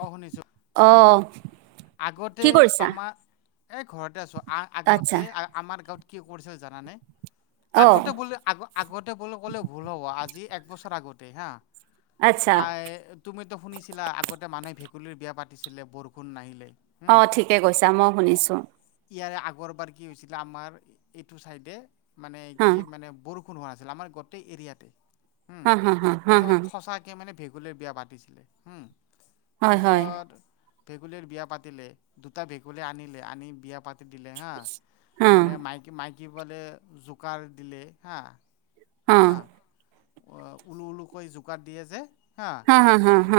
অ শুনিছোঁ অ। আগতে আমাৰ এ ঘৰতে আছো আ আচ্ছা আগতে আমাৰ গাঁৱত। কি কৰিছিল জানানে অ আগতে বুলি আগ আগতে বুলি ক'লে ভুল হ'ব আজি। এক বছৰ আগতে হা আচ্ছা তুমিতো শুনিছিলা আগতে মানুহ। ভেকুলীৰ বিয়া পাতিছিলে বৰষুণ নাহিলে। অ হুম ঠিকে কৈছা মই শুনিছো। ইয়াৰে আগৰ বাৰ কি হৈছিলে আমাৰ এইটো চাইডে মানে হা কি মানে বষ। একো হোৱা নাছিলে গোটেই এতিয়া তে হা হা হা হা পাছত হা সচাঁকে ভেকু। [unintelligible] ভ বিয়া পাতিছো ভ হয় হয় বিয়া পাতিছিলে। [unintelligible] দুটা ভেকুলী আনিলে আনি বিয়া পাতি দিলে হা হা মানে মাই মাই। [unintelligible] কি বলে জোকাৰ দিলে হা হা। [unintelligible] উঊলু উলুকৈ জোকাৰ দিয়ে যে হা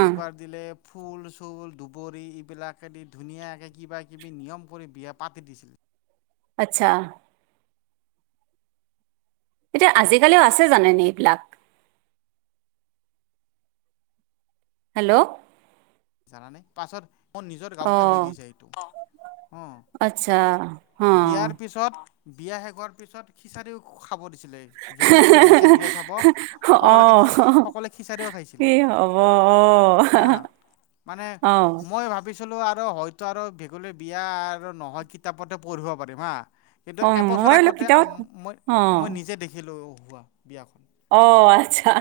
জোকাৰ দিলে। [unintelligible] ফুল চুল দুবৰি এইবিলাকেদি ধুনীয়াকে কিবা কিবি নিয়ম কৰি বিয়া পাতি দিছিল। আচ্ছা। এতিয়া আজিকালিও আছে জানো ন এইবিলাক। [unintelligible] হেল্ল'। জান নাই পাছত। মোৰ নিজৰ অ গাঁৱতে হৈ গৈছে এইটো হ আচ্ছা অ বিয়াৰ পিছত। বিয়া শেষহোৱাৰ পিছত খিচাৰিও খাব দিয়। [unintelligible] যোনে যোনে গৈছে বিয়া চাব অ সকলে সকলোৱে খিচাৰেও কি খাইছিলে। হ'ব অ [unintelligible] হ মানে অ মই ভাবিছো। পিলোঁ আৰু হয়তো আৰু ভেকুলী বিয়া আৰু নহয় কিতাপতে পঢ়িব পাৰিম হা। [unintelligible] কিন্তু উম, এবছৰ মই বোলো আগতে কিতাপত মই অ মই নিজে দেখিলো হোৱা। বিয়াখন অ আচ্ছা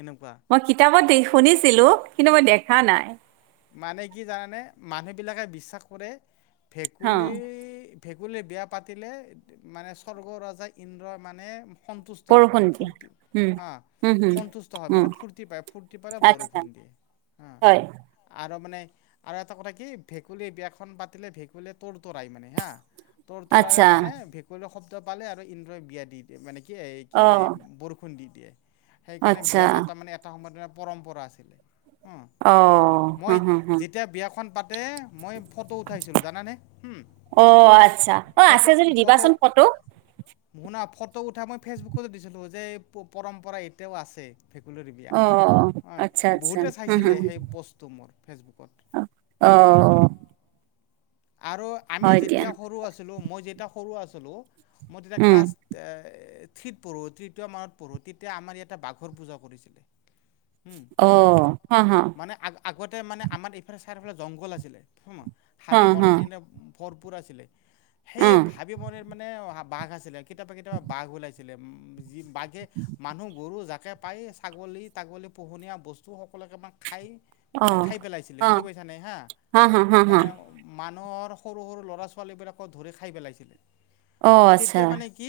এনেকুৱা মই কিতাপত দি। শুনিছিলো কিন্তু মই দেখা নাই। মানে কি জানানে মানুহবিলাকে বিশ্বাস কৰে অ ভেকুলী। ভেঁকুলী বিয়া পাতিলে মানে স্বৰ্গ ৰজা ইন্দ্ৰ মানে। সন্তুষ্ট হয় বৰষুণ মানে দিয়া ফুৰ্তি উম হা। উম হম সন্তুষ্ট হয় উম মানে ফূৰ্তি পায় ফূৰ্তি পালে আচ্ছা বৰষুণ দিয়ে। হা হয়। আৰু মানে আৰু এটা কথা কি ভেকুলীৰ বিয়াখন পাতিলে ভেকুলীয়ে তৰ তৰাই মানে হা। তৰ তলাৰে আচ্ছা মানে ভেকুলী শব্দ পালে আৰু ইন্দ্ৰই বিয়া দি দিয়ে মানে। কি এই কি অ এই বৰষুণ দি দিয়ে সেইকাৰণে আচ্ছা বিয়া পতা মানে এটা সময়ত। পৰম্পৰা আছিলে। অ। হ মই হ হ যেতিয়া বিয়াখন পাতে মই। ফটো উঠাইছিলোঁ জানানে হুম অ আচ্ছা অ আছে যদি দিবাচোন ফটো। শুনা ফটো উঠাই মই ফেচবুকত দিছিলো যে পৰম্পৰা এতিয়াও আছে। ভেকুলীৰ দ বিয়া অ অঁ আচ্ছা আচ্ছা বহুতে হম হম চাইছিলে সেই বস্তু। তোৰ ফেচবুকত অ আৰু আমি হয় দিয়া যেতিয়া সৰু আছিলো মই যেতিয়া সৰু আছিলো মই তেতিয়া উম ক্লাছ এ ঠিত পঢ়োত মত পঢ়ো তেতিয়া আমাৰ ইটা বাঘৰ পূজা কৰিছিলে অ হা হা মানে আগ আগতে মানে আমাৰ এইফালে চাৰিওফালে জংঘল আছিলে হ হাবি হ বননিৰে ভৰপূৰ আছিলে অ সেই ভাবি মনিৰ মানে অ বাঘ আছিলে কেতিয়াবা কেতিয়াবা বাঘ ওলাইছিল বাঘে মানুহ গৰু জাকে পাই ছাগলী তাগলী পোহনীয়া বস্তু সকলো খাই অ মানে খাই পেলাইছিলে অ বুজি পাইছা নাই বা হা হা হা হা মানে মানুহৰ সৰু সৰু ল'ৰা ছোৱালীবিলাকক ধৰি খাই পেলাইছিলে অ ত আচ্ছা তেতিয়া মানে কি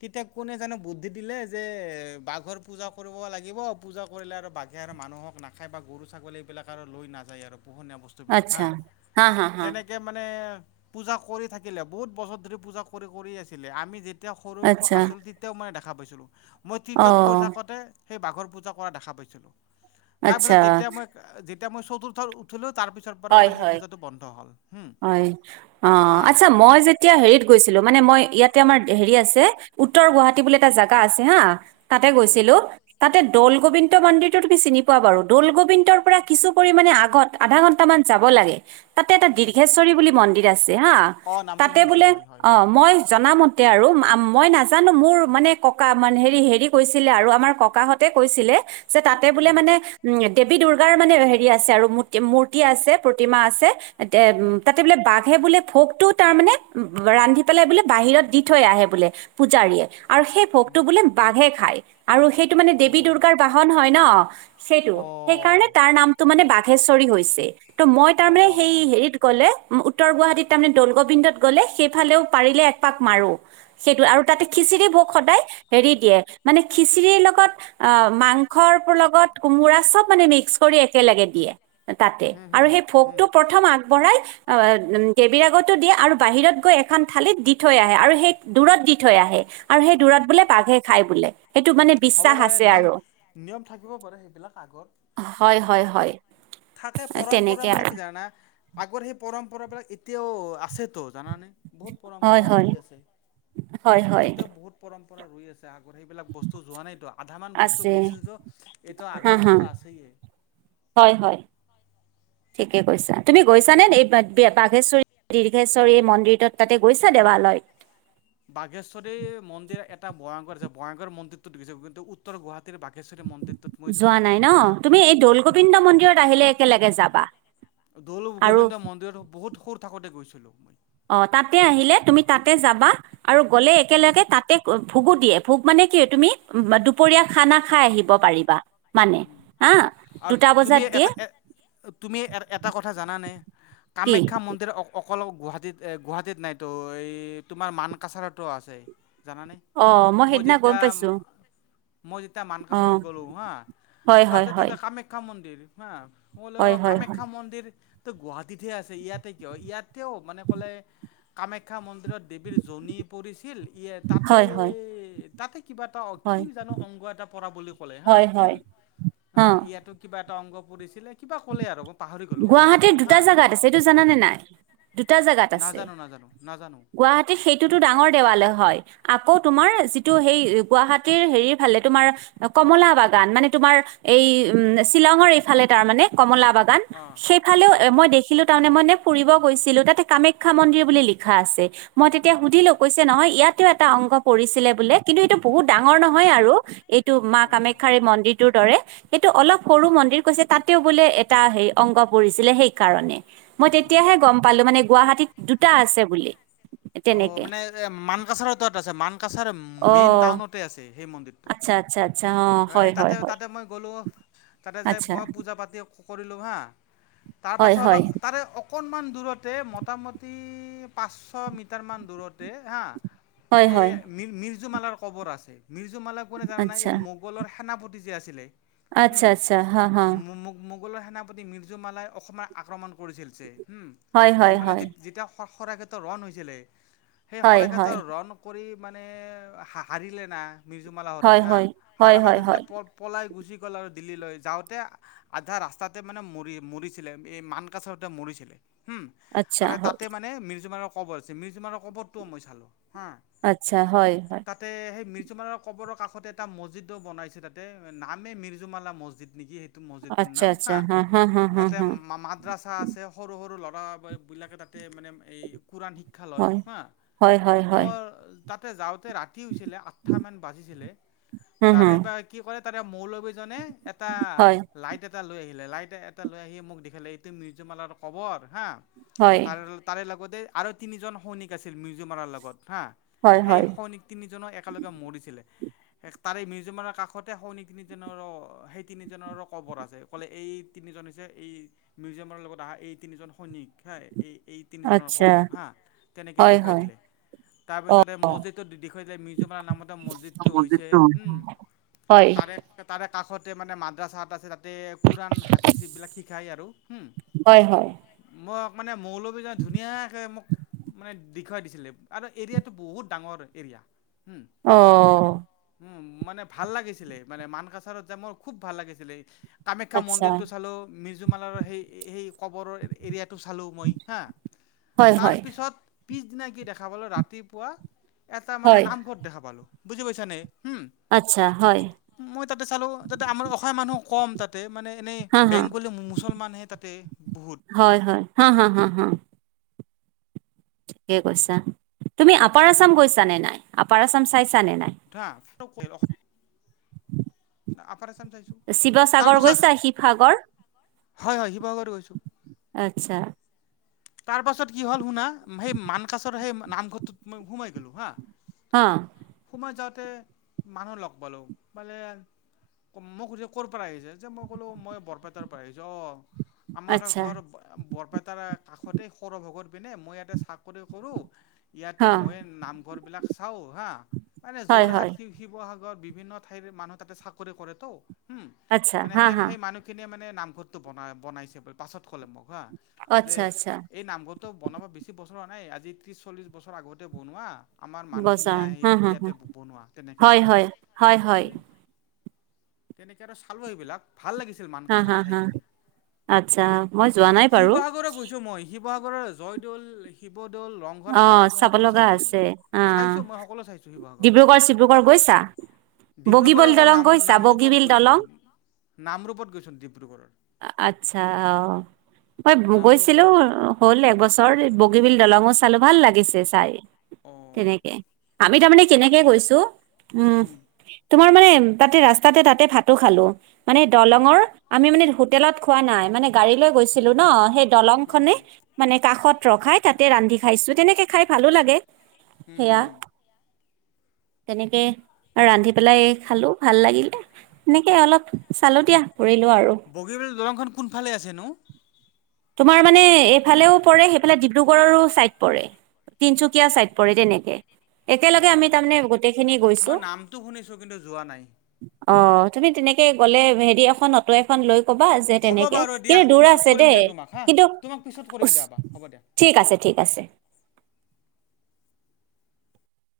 তেতিয়া কোনে জানো বুদ্ধি দিলে যে বাঘৰ পূজা কৰিব লাগিব পূজা কৰিলে আৰু বাঘে আৰু মানুহক নাখায় বা গৰু ছাগলী এইবিলাক আৰু লৈ নাযায় আৰু পোহনীয়া বস্তুবিলাক আচ্ছা হাঁ হা হা হা তেনেকে মানে পুজা কৰি থাকিলে বহুত বছৰ ধৰি পুজা কৰি কৰি আছিলে আমি তেতিয়া সৰু সৰু আচ্ছা আছিল তেতিয়াও মই দেখা পাইছিলোঁ মই অ তিটত পঢ়ি থাকোতে সেই বাঘৰ পূজা কৰা দেখা পাইছিলোঁ আচ্ছা তাৰপিছত যেতিয়া মই যেতিয়া মই চতুৰ্থত উঠিলোঁ তাৰ পিছৰ পৰা হয় আৰু সেই হয় পূজাটো বন্ধ হ'ল হুম হয় অ আহ আচ্ছা মই যেতিয়া হেৰিত গৈছিলো মানে মই ইয়াত ততে আমাৰ হেৰি আছে উত্তৰ গুৱাহাটী বুলি এটা জাগা আছে হা তাতে উম গৈছিলো তাতে দৌল গোবিন্দ মন্দিৰটো তুমি চিনি পোৱা বাৰু দৌল গোবিন্দৰ পৰা কিছু পৰিমাণে আগত আধা ঘণ্টা বৰ্তামান যাব লাগে তাতে এটা উম দীৰ্ঘেশ্বৰী বুলি মন্দিৰ আছে হা অঁ নামটো তাতে শুনিছোঁ বোলে হয় হয় অ হয় মই জনাম আৰু মই নাজানো মোৰ মানে ককা মান হেৰি হেৰি কৈছিলে আৰু আমাৰ ককাহঁতে কৈছিলে যে তাতে উম, বোলে উম, মানে উম দেৱী দুৰ্গাৰ মানে হেৰি আছে আৰু ম মূৰি প্ৰতি আছে প্ৰতিমা আছে এ উম তাতে বোলে বাঘে বোলে ভোকটো তাৰ মানে ৰান্ধি পেলাই বোলে বাহিৰত দি থৈ আহে বোলে পূজাৰীয়ে আৰু সেই ভোকটো বোলে বাঘে খায় আৰু সেইটো মানে দেৱী অ', দুৰ্গাৰ বাহন হয় ন সেইটো সেইকাৰণে অ', তাৰ নামটো মানে বাঘেশ্বৰী হৈছে ত' মই তাৰমানে সেই অ', হেৰিত কলে উত্তৰ গুৱাহাটীত তাৰমানে দলগোবিন্দত গ'লে সেইফালেও পাৰিলে একপাক মাৰো সেইটো আৰু তাতে খ খিচিৰি ভাত হেৰি দিয়ে মানে খিচিৰিৰ লগত মাংসৰ লগত তাত চব মানে মিক্স কৰি একেলগে দিয়ে হুম, আৰু হুম, সেই হুম। ভোকটো প্ৰথম আগবঢ়াই দেৱৰাগতো দিয়ে আৰু বাহিৰত গৈ এখন থালিত দি থৈ আহে আৰু সেই দূৰত দি থৈ আহে আৰু সেই দূৰত বোলে বাঘে খাই বোলে সেইটো মানে হ'ব বিশ্বাস পাৰে আছে নিয়ম আৰু নিয়ম থাকিব পাৰে সেইবিলাক আগত হয় কিছুমান হয় হয় থাকে পৰম তেনেকে পৰম্প মানে আৰু কি জানা আগৰ সেই পৰম্পৰা বিলাক এতিয়াও আছেতো জানানাই বহুত হয় পৰম্পৰা হয় ৰৈ আছে হয় হয় এতিয়াও বহুত পৰম্পৰা ৰৈ আছে আগৰ সেইবিলাক বস্তু যোৱা নাইতো আধা মান বস্তু আছে গৈছিলতো এইটো আধা হা হা বস্তু আছেয়ে হয় হয় ঠিকে কৈছা তুমি গৈছা নে এই বাঘেশ্বৰী দীৰ্ঘেশ্বৰী মন্দিৰটোত তাতে গৈছা দেৱালয়ত এক বাঘেশ্বৰী মন্দিৰ এটা ভয়ংকৰ আছে ভয়ংকৰ মন্দিৰতো দেখিছে কিন্তু উত্তৰ গুৱাহাটী যোৱা নাই ন তুমি এই দৌল উম। গোবিন্দ মন্দিৰত আহিলে একেলগে যাবা দৌলু আৰু গোবিন্দ মন্দিৰত বহুত সুৰ থাকোতে গৈছিলো মই অ তাতে আহিলে তুমি তাতে যাবা আৰু গলে উম একেলগে তাতে ভুগু দিয়ে ভোক মানে কি হয়, তুমি দুপৰীয়া খানা খাই আহিব পাৰিবা মানে উম হা। আৰু দুটা তুমি বজাত দিয়ে এটা এ তুমি এটা কথা জানানে কি কামাখ্যা মন্দিৰ অকল গুৱাহাটীত, গুৱাহাটীত নাইতো এই তোমাৰ মান কাছাৰতো আছে। জানানে? অ, মই সেইদিনা গম পাইছো। মই, যেতিয়া মানকাচৰত গ'লোঁ হা হয় চাও হয় যে হয় তাতে কামাখ্যা মন্দিৰ হা, হলো হয় হয় হয় কামাখ্যা মন্দিৰ ত, গুৱাহাটীতহে আছে ইয়াতে কিয়? ইয়াতেও মানে ক'লে কামাখ্যা মন্দিৰত দেৱীৰ জনী পৰিছিল। শিল তাতে, হয় হয় তাতে কিবা এটা হয় কি জানো অংগ এটা পৰা বুলি ক'লে হা। হয় হয় হুম 'অ ইয়াতো কিবা এটা অংগ পৰিছিলে। কিবা ক'লে আৰু মই পাহৰি গলো অংগটো গুৱাহাটীৰ দুটা হা। জেগাত আছে এইটো জানানে নাই দুটা জেগাত আছে। নাজানো নাজানো নাজানো গুৱাহাটীত সেইটোতো ডাঙৰ দেৱালয় হয়। আকৌ তোমাৰ যিটো সেই গুৱাহাটীৰ হেৰিৰ ফালে তোমাৰ কমলা বাগান মানে তোমাৰ এই, উম শ্বিলঙৰ এইফালে তাৰ মানে। কমলা বাগান কমলা সেইফালেও বাগান এ মই দেখিলো তাৰমানে মই। ফুৰিব গৈছিলো। তাতে কামাখ্যা মন্দিৰ বুলি লিখা আছে মই তেতিয়া সুধিলো? কৈছে নহয় ইয়াত-' এটা অংগ পৰিছিলে বোলে। কিন্তু, এইটো বহুত এইটো ডাঙৰ নহয় আৰু এইটো মা কামাখ্যখ্যাৰ এই মন্দিৰটোৰ দৰে। সেইটো অলপ সৰু মন্দিৰ কৈছে তাতেও বোলে এটা হে অংগ পৰিছিলে সেইকাৰণে। মই তেতিয়াহে গম পালো মানে গুৱাহাটীত দুটা আছে বুলি। বুলি অ, তেনেকে মানে মানকাছাৰ তাত আছে মানকাছাৰ অ মেইন টাউনতে আছে সেই মন্দিৰটো। আচ্ছা আচ্ছা আচ্ছা অ হয়, তাতে হয় তাতে মই গ'লো তাতে যোই আচ্ছা মই পূজা পাতি কৰিলোঁ হা হয় তাৰপাছত হয় তাৰে অকণমান দূৰতে মোটামুটি পাঁচশ মিটাৰ মান দূৰতে হা' হয় এই হয় মি মিৰ্জু মালাৰ কবৰ আছে। মিৰ্জ মালা কোনে জানা নাই আচ্ছা এই মোগলৰ সেনাপতি যে আছিলে। আচ্ছা, আচ্ছা, হা, হা। মোগল ৰ সেনাপতি মিৰ্জু মালাই অসমৰ আক্ৰমণ হয় কৰিছিল হয় মানে হয় তেতিয়া শৰাইঘাটৰ ৰণ হৈছিলে। সেই হয় শৰাইঘাট হয় ৰন কৰি মানে হাৰিলে না। মিৰ্জু মালাতে হয় হা হয় হয় সাৰা হয় পাইচা হয় যেতিয়া পলাই গুচি গ'ল আৰু দিল্লীলৈ যাওঁতে আধা ৰাস্তাতে মানে ম মৰিছিলে এই মানকাছতে মৰিছিলে। হম, আচ্ছা আৰু হয় তাতে মানে মিৰ্জুমাৰৰ কবৰ আছে। মিৰ্জুমাৰৰ কবৰটোও মই চালো। আচ্ছা, হয়, হয়। মিৰজুমলাৰ কবৰ কাষতে এটা মছজিদ বনাইছে তাতে নাম মিৰ্জু মালা মছজিদ নেকি সেইটো।। মছজিদ তোৰ আচ্ছা নাম আচ্ছা হা, হা হা তাতে হা মাদ্ৰাছা আছে সৰু সৰু লৰা বিলাকে মানে তাতে কোৰান শিক্ষা লয়। হয় হয় হয় হয় তাতে যাওঁতে ৰাতি হৈছিলে আঠটামান বাজিছিলে, হুম তাৰে হুম পা কি কয় তাৰে মৌলবী জনে এটা হয় লাইট এটা লৈ আহিল লে লাইট এটা লৈ আহি মোক দেখালে, এইটো মিউজিমালৰ কবৰ হা, হয় তাৰে তাৰে লগত আৰু তিনিজন সৈনিক আছিল মিউজিমালৰ লগত। হা', হয় সেই হয় সৈ [unintelligible] তাৰে মিউজিমানৰ কাষতে সৈনিক তিনিজনৰ, সেই তিনিজনৰো কবৰ আছে। কলে এই তিনিজন হৈছে এই মিউজিয়ামৰ লগত অহা এই তিনিজন সৈনিক হা, এই এই তিনিজনৰ আচ্ছা কবৰ হা তেনেকে হয় দেখুৱাই হয় দিলে। তাৰ অ পিছত এই মছজিদটো দেখুৱাই দিলে মিজমৰ নামতে মছজিদটো হৈছে, মন্দিৰটো হম। হয় তাৰে, তাৰে কাষতে মানে মাদ্ৰাছাত আছিল তাতে কোৰান, হাবিচ এইবিলাক শিকাই আৰু, হম। হয় হয় মই অক মানে মৌলবি জনে ধুনীয়াকে মোক মানে দেখুৱাই দিছিলে আৰু এৰিয়াটো বহুত ডাঙৰ এৰিয়া। হুম অ'। হুম মানে ভাল লাগিছিলে, মানে মানকাচাৰত যায় মোৰ খুব ভাল লাগিছিলে। কামাখ্যা আচ্ছা মন্দিৰটো চালো, মিৰ্জুমালাৰ সেই সেই কবৰৰ এৰিয়াটো চালোঁ মই, হা। হয় হয়। তাৰপিছত পিছদিনা কি দেখা পালো ৰাতিপুৱা এটা মানে হয় নামঘৰত দেখা পালো, বুজি পাইছা নে? হম, আচ্ছা হয় মই তাতে চালো তাতে আমাৰ অসমীয়া মানুহো কম তাতে মানে এনেই হা হা বেংগলী, মুছলমানহে তাতে বহুত। হ'। ঠিকেই কৈছা। তুমি আপাৰ আছাম গৈছা নে নাই, আপাৰ আছাম চাইছা নে নাই? [unintelligible] আপাৰ আচাম শিৱসাগৰ গৈছা, শিৱসাগৰ? হয় হয়, শিৱসাগৰ গৈছোঁ। আচ্ছা তাৰ পাছত কি হ'ল শুনা, সেই মানকাছৰ সেই নামঘৰটোত মই সোমাই গেলো হা হ'। মই যাওঁতে মানুহ লগ পালো, মানে মোক সুধিছে ক'ৰ পৰা আহিছে, যে মই কলো, মই বৰপেটাৰ পৰা আহিছো অ'। আমাৰো আচ্ছা ঘৰ বৰপেটাৰে কাষতেই সৰভগৰ পিনে, মই ইয়াতে চাকৰি কৰোঁ ইয়াতে হা মই নামঘৰ বিলাক চাও, হা। মানে হয় যোৰহাট হয় শিৱ-শিৱসাগৰ বিভিন্ন ঠাইৰ মানুহ তাতে চাকৰি কৰেটো হম, আচ্ছা মানে হা হা সেই-সেই মানুহখিনিয়ে মানে মানে নামঘৰতটো বনাই-বনাইছে বুলি পাছত ক'লে মোক হা যে আচ্ছা আচ্ছা এই নামঘৰটো বনাব বেছি বছৰ হোৱা নাই আজি ত্ৰিশ-চল্লিশ বছৰ আগতে বনোৱা আমাৰ মানুহখিনিয়ে বজাৰ আহি হা হা ইয়াতে হা ব-বনোৱা, তেনেকে হয় কলে হয় হয় হয় উম। তেনেকে আৰু চালো এইবিলাক ভাল লাগিছিল হা মানকাছাৰ হা হা ঠাইখিনি আচ্ছা, মই যোৱা নাই বাৰু। শিৱসাগৰ গৈছোঁ মই শিৱসাগৰৰ জয়দউল শি শিৱদৌল, ৰংঘৰ, অ কাৰেংঘৰ, চাব সকলো লগা চাইছো মই আছে অ চাইছো মই সকলো চাইছো শিৱসাগৰত। আ ডিব্ৰুগড় অকল নাম-নামৰূপত গৈছো। দলং আচ্ছা অ', মই ভু নামৰূপ গৈছিলো। হ'ল এবছৰ বগীবিল দলঙো চালো, ভাল লাগিছে চাই অ তেনেকে। আমি তাৰমানে কেনেকে গৈছো উম, হুম তোমাৰ মানে তাতে ৰাস্তাটে তাতে ভাত খালো মানে হুম দলংৰ, আমি মানে হো হোটেলত খোৱা নাই মানে গাড়ী লৈ গৈছিলো ন, সেই দলং হুম খনে হুম মানে কাষত ৰখাই, তাতে ৰান্ধি খাইছো, তেনেকে খাই ভালো লাগে হুম সেয়া। হুম তেনেকে ৰান্ধি পেলাই খালো ভাল লাগিলে এনেকে অলপ চালো দিয়া ফুৰিলো আৰু বগীবিল দলংখন কোনফালে আছে নো তোমাৰ মানে এইফালেও পৰে সেইফালে ডিব্ৰুগড়ৰো ছাইড পৰে তিনচুকীয়া চাইট পৰে তেনেকে অ একেলগে আমি তাৰমানে গোটেইখিনি মই গৈছো নামটো শুনিছোঁ কিন্তু যোৱা নাই অ তুমি তেনে কে গ'লে হেৰি এখন অটো এখন লৈ কবা যে হ'ব তেনেকে বাৰু দিয়া কিন্তু দূৰ পিছত আছে কৰিম দেই দিয়া হা কিন্তু তোমাক পিছত কৰিম উচ, দিয়া বা হ'ব দিয়া ঠিক আছে ঠিক আছে